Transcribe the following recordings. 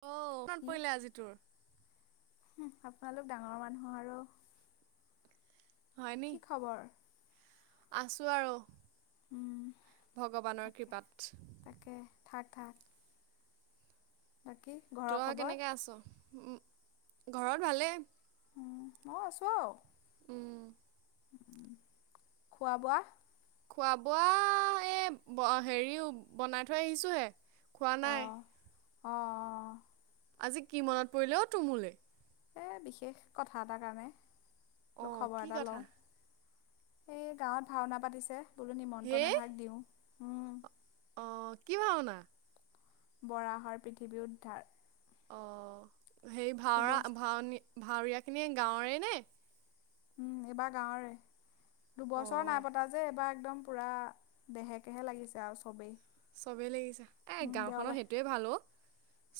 অ', কিমান কি পৰিলে আজি তোৰ? আপোনালোক ডাঙৰ মানুহ আৰু হয় নি? কি খবৰ? আছোঁ আৰু উম, ভগৱানৰ কৃপাত থাৰ, থা তই খবৰ কেনেকৈ আছ? উ ঘৰত ভালেই মই আছোঁ আৰু উম। খোৱা বোৱা খোৱা বোৱা এ ব হেৰি বনাই থৈ আহিছোঁ হে। খোৱা নাই। অ'। আজি কি মনত পৰিলে অ', তোৰ মোলে? এ বিশেষ কথা এটা কাৰণে ওক অ', খবৰ কি এটা কথা? লওঁ। এই গাঁৱত ভাওনা পাতিছে। বোলো নিমন্ত্ৰণ হেই এভাগ দিওঁ। উম। অ', কি ভাওঁনা? বৰাহৰ পৃথিৱী উদ্ধাৰ। অ'। সেই ভাওৰা দুবছৰ ভাওনী ভাৱৰীয়া খিনি গাঁৱৰে নে? উম, এইবাৰ গাঁৱৰে, দুবছৰ অ'। নাই পতা যে এইবাৰ একদম পুৰা দেহে কেহে লাগিছে আৰু চবেই। চবেই লাগিছে, এ উম, গাঁওখনত দেওবাৰ সেইটোৱে ভাল অ'।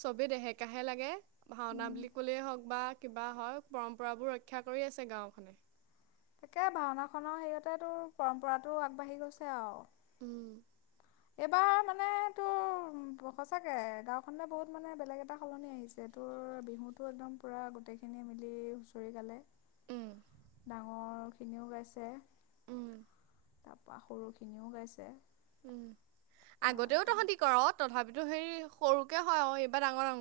চবে দেহে কাহে লাগে। ভাওনা উম বুলি ক'লেই হওঁক বা। কিবা হয় পৰম্পৰাবোৰ ৰক্ষা কৰি আছে গাঁওখনে। তাকে ভাওনা খনৰ হেৰিয়তে তোৰ পৰম্পৰাতটো আগবাঢ়ি গৈছে আৰু। উম। এইবাৰ মানে তোৰ সঁচাকে গাঁওখননে বহুত মানে বেলেগ এটা সলনি আহিছে তোৰ বিহুতো একদম পুৰা গোটেইখিনি মিলি হুঁচৰি গালে উম ডাঙৰ খিনিও গাইছে। উম তাৰ পৰা সৰু খিনিও গাইছে, উম বা আগতেও একদম তহঁতি কৰ তথাপি। এইটো হেৰি সৰুকে হয় অ এইবাৰ ডাঙৰ ডাঙ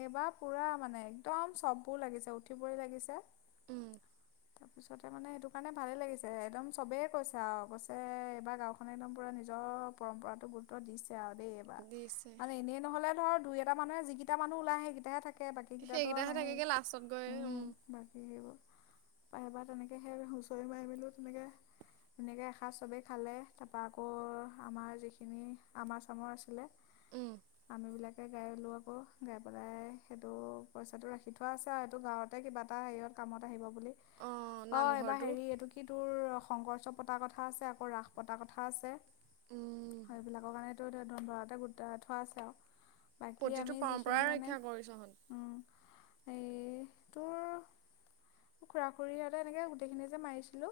এইবাৰ পুৰা মানে একদম চব লাগিছে উঠিবই লাগিছে। উম। তাৰপিছতে মানে সেইটো কাৰণে ভালে লাগিছে, একদম চবেই কৈছে আৰু কৈছে এইবাৰ গাওখনে একদম পুৰা নিজৰ পৰম্পৰাতো গুৰুত্ব দিছে। আৰু দেই এইবাৰ দিছে মানে এনেই নহ'লে ধৰ দুই এটা মানে যি মানুহ ওলাই আহে সেইকেইটা থাক তাকে বাকীকেইটাতো আৰু সেইকেইটাহে নাহেই থাকেগে লাষ্টত গৈ উ উম বাকী সেইবোৰ প সব তেনেকে সেই হুঁচৰি মাৰি মেলো তেনেকে তেনেকে এসাজ চবেই খালে, তাৰপা আকৌ আমাৰ যিখিনি আমাৰ চামৰ আছিলে উম আম বিলাকে গালো আকৌ। গাই পেলাই সেইটো পইচাটো ৰাখি থোৱা আছে আৰু সেইটো গাঁৱতে কিবা এটা হেৰিত কামত আহিব। অঁ অ' এইবাৰ নামঘৰটো হেৰি এইটো কি তোৰ শংকৰ উৎসৱ পতা কথা আছে আকৌ ৰাস পতা কথা আছে। উম হয় এইবিলাকৰ কাৰণে। [unintelligible] গোটাই থোৱা আছে আও বাকী আমি যি পৰাই ৰক্ষা কৰিছ হত। এই তোৰ খুৰা খুৰী হতে এনেকে গোটেইখিনি যে মাৰিছিলো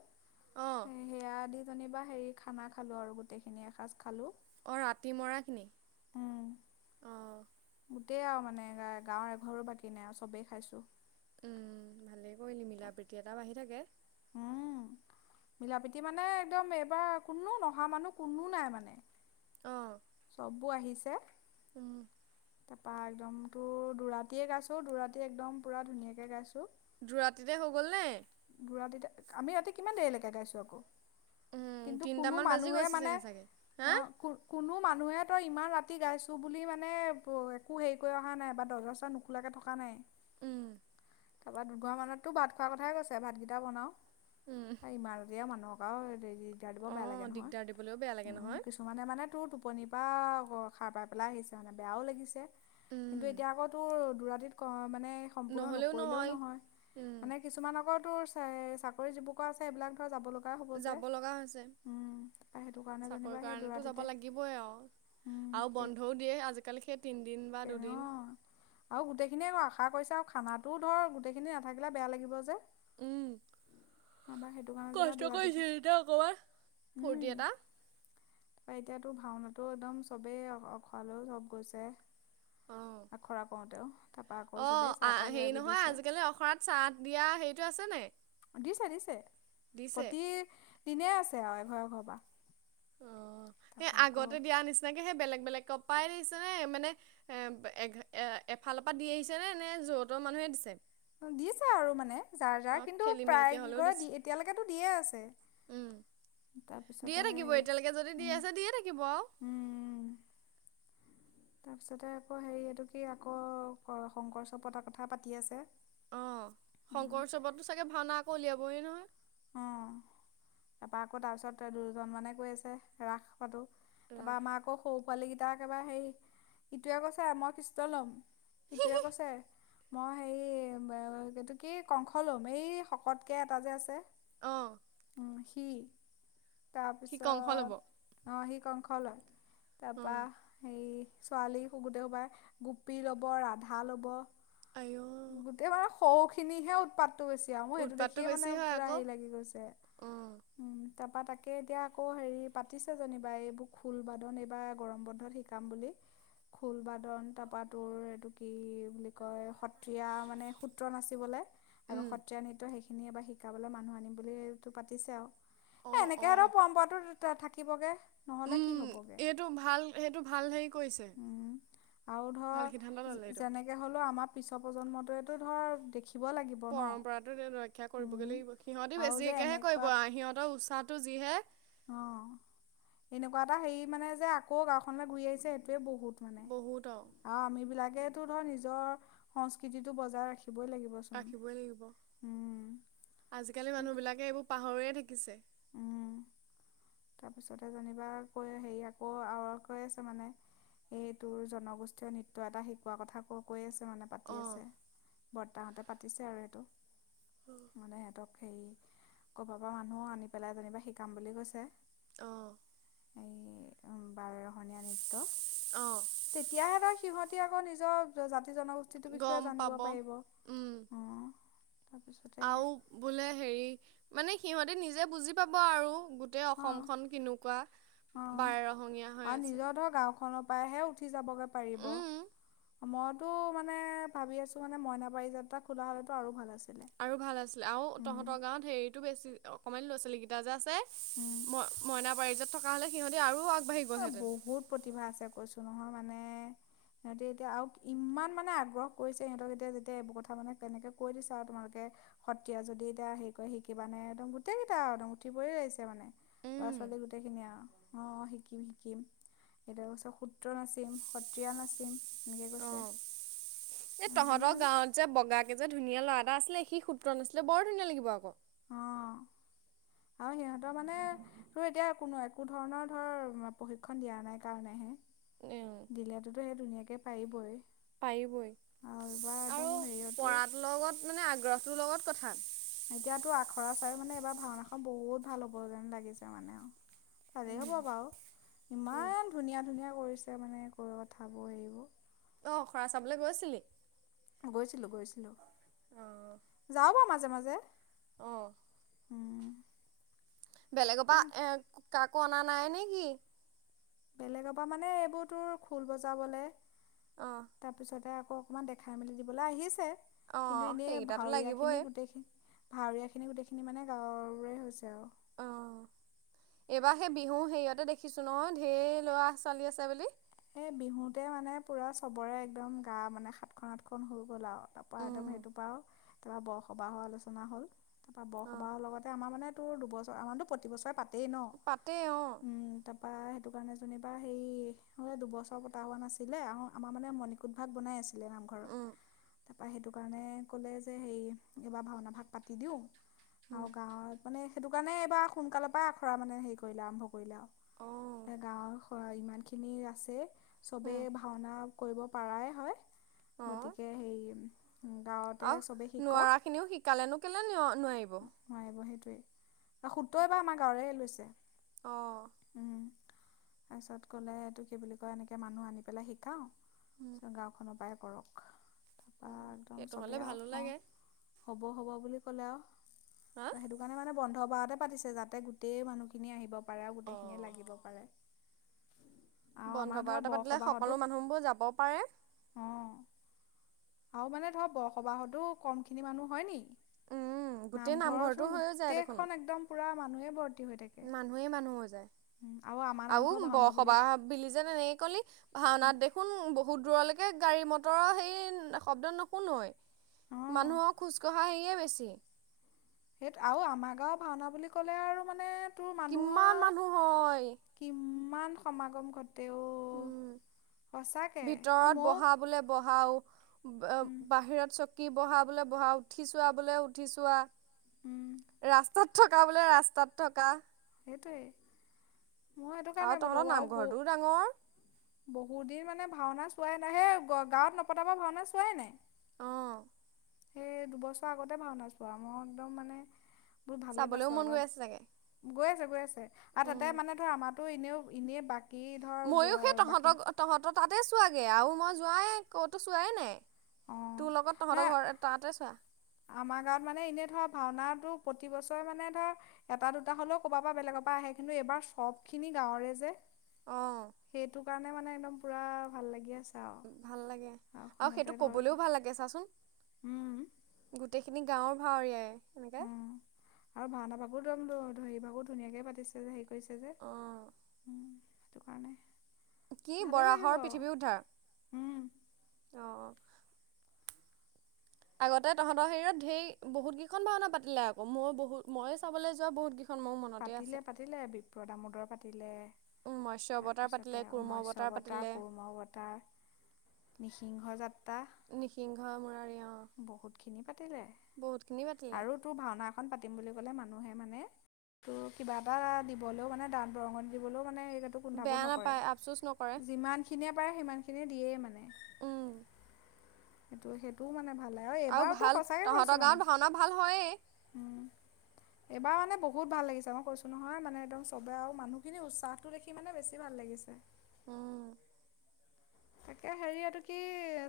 অঁ সেয়া দি জনিবা হেৰি খানা খালো আৰু গোটেই খিনি এসাজ অ' ৰাতি মৰাখিনি উম অ। গোটেই আও মানে গা গাঁৱৰ এঘৰো বাকী নাই আৰু চবেই খাইছো। উম ভালে কৰিলি মিলা প্ৰতি এটা বাঢ়ি থাকে। উম মিলাপীতি মানে একদম এইবাৰ কোনো নহা মানুহ কোনো নাই মানে, অঁ চববোৰ আহিছে। উম। তাপা একদমতো দুৰাতিয়ে গাইছোঁ, দুৰাতি একদম পূৰা ধুনীয়াকে গাইছোঁ। দুৰাতিতে হৈ গ'ল নে। দুৰাতিতে, আমি ৰাতি কিমান দেৰিলৈকে গাইছোঁ আকৌ। উম, কিন্তু কোনো তিনটামান বাজি মানুহে গৈছে মানে চাগে চাগে হা আহ কোনো মান মানুহেতো ইমান ৰাতি গাইছোঁ বুলি মানে একো হেৰি কৰি অহা নাই বা দৰজা চৰজা নোখোলাকৈ থকা নাই। উম, তাৰপৰা দুঘৰ মানতো ভাত খোৱা কথাই কৈছে ভাতকেইটা এয়া বনাওঁ। উম, তাই মা এয়া মানুহক দিগদাৰ দিব বেয়া অ', লাগে নহয় দিগদাৰ দিবলৈও বেয়া লাগে নহয় কিছুমানে মানে তোৰ টো টোপনিৰ পৰা সাৰ পাই পেলাই আহিছে, মানে বেয়াও লাগিছে। উম, কিন্তু এতিয়া আকৌ তোৰ দৌৰাটিত ক মানে সম্পূৰ্ণ নকৰিলেও নহয় উম, মানে কিছুমান আগত। চাকৰি যুৱক আছে এইবিলাক ধৰ যাব লগ যাব লগা হৈছে সেইটো কাৰণে যেনিবা চাকৰি সেই কাৰণো যাব দুৰাতিতে লাগিবই আৰু আৰু বন্ধও দিয়ে আজিকালি সেই তিন দিন বা দুদিন সেইিনিয়ে গোটেইখিনিয়ে আৰু আশা কৰিছে আৰু খানাটোও ধৰ গোটেইখিনি নাথাকিলে বেয়া লাগিব যে, উম, আমাৰ সেইটো কাৰণে যেনিবা কষ্ট দুৰাতিতে কৰিছিলতিয়া অকবাৰ ফূৰ্তি এটা, তাৰপৰা এতিয়াতো ভাওনাাতটো একদম চবেইখোৱালৈও চব গৈছে। অ', আ খৰা কওঁতেও অ হেৰি নহয় আজিকালি অখৰাৰত চাহ দিয়া হেৰিতটো আছে ন, দিছে দিছে। প্ৰতি, দিনে আছে আৰু এঘৰে ঘৰ পৰা। অ সেই তাৰপৰা আকৌ আগতে দিয়া নিচিনাকে সেই বেলেগ বেলেগ। কপাই দিিছে নে মানে এ এ এ এফালৰপ পৰা দি আহিছে নে নে যোৰতৰ মানুহে দিছে। দিছা আৰু মানে, যাৰ যাৰ অ', কিন্তু খেলি মেলিকে প্ৰায় হ'লেও কিঘ দিছে, দি এতিয়ালৈকেেতো দিয়ে আছে উম, দিয়ে তাৰপিছতে থাকিব হে এতিয়ালৈকে যদি দি উম আছে দিয়ে থাকিব আৰু উম! তাৰপিছতে আকৌ হেৰি এইটো কি আকৌ শংকৰচৰ পতাৰ কথা পাতি আছে। অ শংকৰ উৎসৱতো চাগে ভাওনা আকৌ উলিয়াব, বয় নহয়। অ তাৰপা আকৌ তাৰ পিছত দুজন মানে কৈ আছে ৰাস। তাৰপৰা ৰাস আমাক আকৌ শৌ ভ পোৱালীকেইটা একেবাৰে হেৰি ইটোৱে কৈছে মই কৃষ্ট লোম ইিটোৱে কৈছে মই হেৰি এইটো কি কংস লোম এই শকতকৈ এটা যে আছে। অ', সখি সি কংস ল'ব তাৰপিছত অ সি কংখ লয় তাৰপা অ', এইেই ছোৱালী শুগোতে সোবাই গোপী লব ৰাধা লব। আইঔ গোটেই বাৰু সৰুখিনিহে উৎপাত, বেছি আৰু মই সেইটো উৎপাতটো দেখিয়ে বেছি হয় মেৰা আকৌ হেৰি লাগে। কি কৈছে অ', উম! তাৰপা তাকে এতিয়া আকৌ হেৰি পাতিছে যেনিবা এইবোৰ খোলবাদন এইবাৰ গৰম বন্ধত শিকাম বুলি খোলবাদন তাৰপা তোৰ এইটো কি বুলি কয় সত্ৰীয়া মানে সূত্ৰ নাচিবলৈ আকৌ উম, সত্ৰীয়া নৃত্য সেইখিনি এবাৰ শিকাবলৈ মানুহ আনিব। বুলিো পাতিছে আৰু এ অ', এনেকৈ আৰু অ', পৰম্পৰাটো থাকিবগৈ। নহ'লে কি উম, হ'বগে এইটো ভাল সেইটো ভাল হেৰি কৰিছে উম আৰু ধৰ ভাল সিদ্ধান্ত ল'লে এইটো যেনেকে হ'লেও আমাৰ পিছৰ প্ৰজন্মটটো ধৰ দেখি। পৰম্পৰাতো ৰক্ষা কৰিবগৈ উম, লাগিব সিহঁতে। আৰু যে বেছিকেহে কৰিব এনেকুৱাত আৰু সিহঁতৰ উৎসাহটো [unintelligible] অ', নেকুৱা এটা হেৰি মানে যে আকৌ গাঁওখনলৈ ঘূৰি আহিছে সেইটোয়ে বহুত। আৰু বহুত আৰু আম বিলাক। এইটো ধৰ নিজৰ সংস্কৃতিতটো বজাই ৰাখি। ৰাখিবই লাগিব। উম, আজিকালি মানুহ সেইটো বিলাকে এইবোৰ পাহৰিয় থাকিব। থাকিছে। উম, তাৰপিছতে যেনিবা কৈ হেৰি আকৌ আৰু কৈ আছে মানে এই তোৰ জনগোষ্ঠীয় নৃত্য এটা শিকোৱা কথা ক কৈ আছে। মানে পাতি অ আছে। বৰতাহঁতে পাতিছে আৰু সেইটো। মানে সিহঁতক হেৰি, কৰবাৰ পৰা মানুহও আনি পেলাই যেনিবা শিকাম বুলি কৈছে। অ'। এই বাৰেৰহণীয়া নৃত্য। অ তেতিয়া সিহতৰ। সিহঁতি আকৌ নিজৰ জনগোষ্ঠীটোৰ বিষয়ে গম জানিব পাব পাৰিব। উম অ' তাৰপিছতে আৰু বোলে হেৰি মানে সিহঁতে নিজে বুজি পাব আৰু। গোটেই অ অসমখন কেনেকুৱা অ বাৰে ৰহঙীয়া হৈ আছে। পায়হে উঠি যাবগে পাৰিব, উম মইতো মানে ভাবি আছো মানে মইনাপাৰিজাত খোলা হলেতো আৰু ভাল আছিল। আৰু ভাল আছিলে, আৰু তহঁতৰ গাঁৱত হেৰিতটো বেছি। সমণীয়া ল'ৰাছোৱালীকেইটা যে আছে। উম ম-মইনা পাৰিজাতত কা, হ'লে সিহঁতি আৰু আগ অ', বহুত প্ৰতিভা আছে কৈছো নহয় মান মানে সিহঁতি এতিয়া আৰু ইমান মানে আগ্ৰহ কৰিছে সিহঁতক এতিয়া যেতিয়া এইবোৰ কথা মানে কেনেকে কৈ দিছে আৰু তোমালোকে সত্ৰীয়া যদি এতিয়া হেৰি কৰে শিকিবানে? একদম গোটেই কেইটা আৰু একদম উঠি পৰি আহিছে মানে ল'ৰা উম ছোৱালী গোটেই খিনিয়ে আৰু অ' শিকিম, শিকিম এটো পাছত সূত্ৰ নাচিম, সত্ৰীয়া নাচিম। এনেকৈ কৈছে অ', এই সেইখিনি তহঁতৰ মানে গাঁৱত যে, বগাকে যে ধুনীয়া ল'ৰা এটা আছিলে সি সূত্ৰ নাছিলে বৰ ধুনীয়া লাগিব আকৌ। অ', আৰু সিহঁতৰ মানে তোৰ এতিয়া কোনো একো ধৰণৰ ধৰ প্ৰশিক্ষণ দিয়া নাই কাৰণেহে এ দিলাতোতো সেই ধুনীয়াকে পাৰিবই। পাৰিবই, আৰু এইবাৰ আৰু একদম হেৰিয়তো পঢ়াৰ লগত মানে আগ্ৰহটোৰ লগত কথাত। এতিয়াতো আখৰা চাই মানে এইবাৰ ভাওনাখন বহুত ভাল হ'ব যেন লাগিছে মানে আৰু। ভালেই হ'ব উম, বাৰু, উম। ইমান ধুনীয়া ধুনীয়া কৰিছে মানে কৰিব কথাবোৰ হেৰিবোৰ। অ', খৰা চাবলে গৈছিলি? গৈ যাওঁ অ'। বাৰু মাজে মাজে অ', বেলেগৰ তাকে পৰা এ কাক কনা নাই নেকি। বেলেগৰ পৰা মানে এইবোৰ তোৰ ঢোল বজাবলে। অ', তাৰপিছতে আকৌ অকণমান দেখাই মেলি দিবলৈ আহিছে। কিন্তু অ', এনে সেইকেইটাতো ভাউৰীয়া লাগিবই। খিনি গোতেইখিনি ভাউৰীয়াখিনি গোটেইখিনি মানে গাঁৱৰে হৈছে আৰু। অ', এইবাৰ সেই বিহু হেৰিয়তে দেখিছোঁ নহয়, ঢেৰ ল'ৰা-ছোৱালী আছে বুলি। এই বিহুতে মানে পুৰা চবৰে একদম গা মানে সাতখন আঠখন হৈ গ'ল আৰু তাৰ পৰা একদম উম, সেইটোৰ পৰা আৰু তাৰপৰা বৰসবাহৰ আলোচনা হ'ল তাৰ পৰা অ', বৰসবাহৰ লগতে আমাৰ মানে এইটো দুবছৰ, আমাৰতো প্ৰতিবছৰে পা পাতে ন, পাতে অ', উম' তা বা' সেইটো কাৰণে যেনিবা সেই হ'লে দুবছৰ পতা হোৱা নাছিলে। আৰু আমাৰ মানে মণিকুট ভাগ বনাই আছিলে নামঘৰৰ, উম, তাৰপৰা সেইটো কাৰণে ক'লে যে হেৰি এইবাৰ ভাওনা ভাগ পাতি দিওঁ। উম, আৰু গাঁৱৰ মানে সেইটো কাৰণে এইবাৰ সোনকালৰ পৰাই সেইটো কাৰণে এইবাৰ সোনকালে পা আখৰা মানে হেৰি কৰিলে, আৰম্ভ কৰিলে আৰু, অ', এই গাঁৱৰ সৰহ ইমানখিনি [unintelligible] খিনি আছে। চবে উম, ভাওনা কৰিব পাৰাই হয়। অ'। গতিকে সেই আৰু নোৱাৰাখিনিও শিকালেনো কেলে নোৱাৰিব। [unintelligible] সুত বা আমাৰ গাঁৱৰে লৈছে। অঁ উম। পাছত। ক'লে এইটো কি বুলি কয় এনেকে মানুহ আনি পেলাই শিকাওঁ। গাওঁখনৰ পাই কৰক [unintelligible] একদম সেইটো হ'লে চবেই আও ভালো অ' লাগে হ'ব, হ'ব বুলি ক'লে আৰু হা ত' সেইটো কাৰণে মানে বন্ধ বাৰতে পাতিছে যাতে গোটেই মানুহখিনিয়ে আহিব পাৰে আৰু গোটেইখিনিয়ে অ'। লাগিব পাৰে। আৰু বন্ধ আমাৰ ধৰ বাৰতে পাতিলে বৰসবাহতো সকলো মানুহবোৰ যাব পাৰে। অ আৰু মানে ধৰক বৰসবাহতো কম খিনি মানুহ হয় নি। উম গোটেই নামঘৰ নামঘৰটো চোন হৈয়ে যায় দেখোন গোটেইখন একদম পুৰা মানুহে ভৰ্তি টি হৈ থাকে মানুহেই মানুহ আৰু আমাৰ নামঘৰ ভাওঁনা সবাহ বিলি যে এনেকে ক'লি ভাওঁনাত দেখোন বহুত দূৰলৈকে গাড়ী মটৰৰ সেই শব্দ নুশুনোৱে। অ মানুহক খোজ কঢ়া সেই কে বেছি। সেইটো আৰু আমাৰ গাঁওৰ ভাওঁনা বুলি ক'লে আৰু মানে তো কিমান মানুহৰ মানুহ হয় কিম কিমান সমাগম ঘট- উম, আৰু ভিতৰত ময়ো বহা বোলে বহাও অব উম বাহিৰত চ কী বহা বোলে বহা উঠি ছোৱা, বোলে উঠি ছোৱা। উম ৰাচ স্তাত থকা বোলে, ৰাস্তাত থকা। সেইটোৱে। মই সেইটো আৰু কাৰণে বোলো তহঁতৰ আৰু নামঘৰটোও ডাঙৰ বহু বহুতদিন মানে ভাওঁনা চোৱাই নাই সেই গাঁৱত নপতাৰ পৰা ভাওঁনা চোৱাই নাই। অ। সেই দুবছৰ আগতে ভাওনা চোৱা মই একদম মানে। বহুত ভালেই চাবলৈও পাইছোঁ আৰু মন গৈ এবাৰ আছে চাগে। গৈ আছে গৈ আছে আৰু উম তাতে মানে তো আমাতো এনেও এনেই। [unintelligible] ময়ো সেই বাকী তহঁতক তহঁতৰ তাতে চোৱাগে আৰু মই। নাই ক'তো চোৱাই নাই অঁ তোৰ লগত নহয় তহঁতৰ ঘৰত তাতে চোৱা আমাৰ গাঁৱত মানে এনে ধৰ ভাওনাটো প্ৰতি বছৰে মানে ধৰ এটা দুটা হলেও কবাৰ পৰা বেলেগৰ পৰা আহে কিন্তু এইবাৰ সব খিনি গাঁওৰে যে অ সেইটো। সেই কাৰণে মানে একদম পুৰা ভাল লাগি আছে। আৰু ভাল লাগে আৰু গাঁওখনতে সেইটো ধৰ কবলৈও ভাল লাগে চাচোন। উম গোটেইখিনি গাঁৱৰ ভাৱৰীয়াই। এনেকে উম আৰু মা না বাবুত একদম হেৰি ভাকো ধুনীয়াকে পাতিছে যে হেৰি কৰিছে যে অ উম সেইটো কাৰণে। কি ভালেই লাগিব বৰাহৰ পৃথিৱী উম উদ্ধাৰ অ'। আগতে তহঁতৰ হেৰত ধেৰ বহুত কেইখন ভাওনা পাতিলে আকৌ মই বহুত মই চাবলৈ যোৱা বহুত কেই। পাতিলে পাতিলে বিপ্ৰদ আমোদৰ পাতি। তিলে। মৎস্য অৱতাৰ পাতিলে তাৰপিছতে আৰু কুৰ্ম মৎস্য অৱতাৰ, পাতিলে কুৰ্ম অৱতাৰ নি। সিংহ জাত। নিসিংহ মৰাৰ। বহুত খিনি পাতিলে পাতিলে আৰু তোৰ ভাওনা এখন পাতিম বুলি ক। লে মানুহে মানে ত কিবা এটা দিবলেও মানে দান বৰঙণি দিবলৈও মানে এই। সেইটোৱেতো বেয়া কুন্ঠাবোধ নকৰে, নাপায় আফচোচ নকৰে যিমান খিনিয়ে পাৰে সিমান খিনিয়ে। দিয়েই মানে। উম সেইটো সেইটোও মানে। ভাল লাগে আৰু এইবাৰতো ভাল সঁচাকৈ কৈছোঁ তহঁতৰ মানে গাঁৱত ভাওনা ভাল হয়য়েই। উম, এইবাৰ মানে বহুত ভাল লাগিছে মই কৈছো নহয় মানে একদম চবে আৰু মানুহখিনি উৎসাহটো দেখি মানে বেছি ভাল লাগিছে। উম। তাকে হেৰি এইটো কি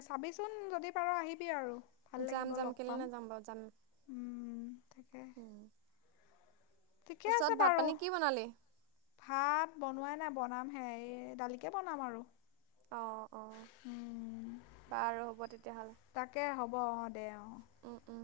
চাবিচোন যদি পাৰ আহিবি আৰু। ভাল লাগিব যাম, যাম লগ কেলে পাম। নাযাম বাৰু যাম। উম তাকে হম। ঠিকে তাৰ আছে পিছত ভাত বাৰু পানী কি বনালি? ভাত বনোৱাই নাই বনাম হে এ দালিকে বনাম আৰু। অ', অ' বাৰু হ'ব তেতিয়াহ'লে তাকে হ'ব। অ' দে অ'। উম, উম।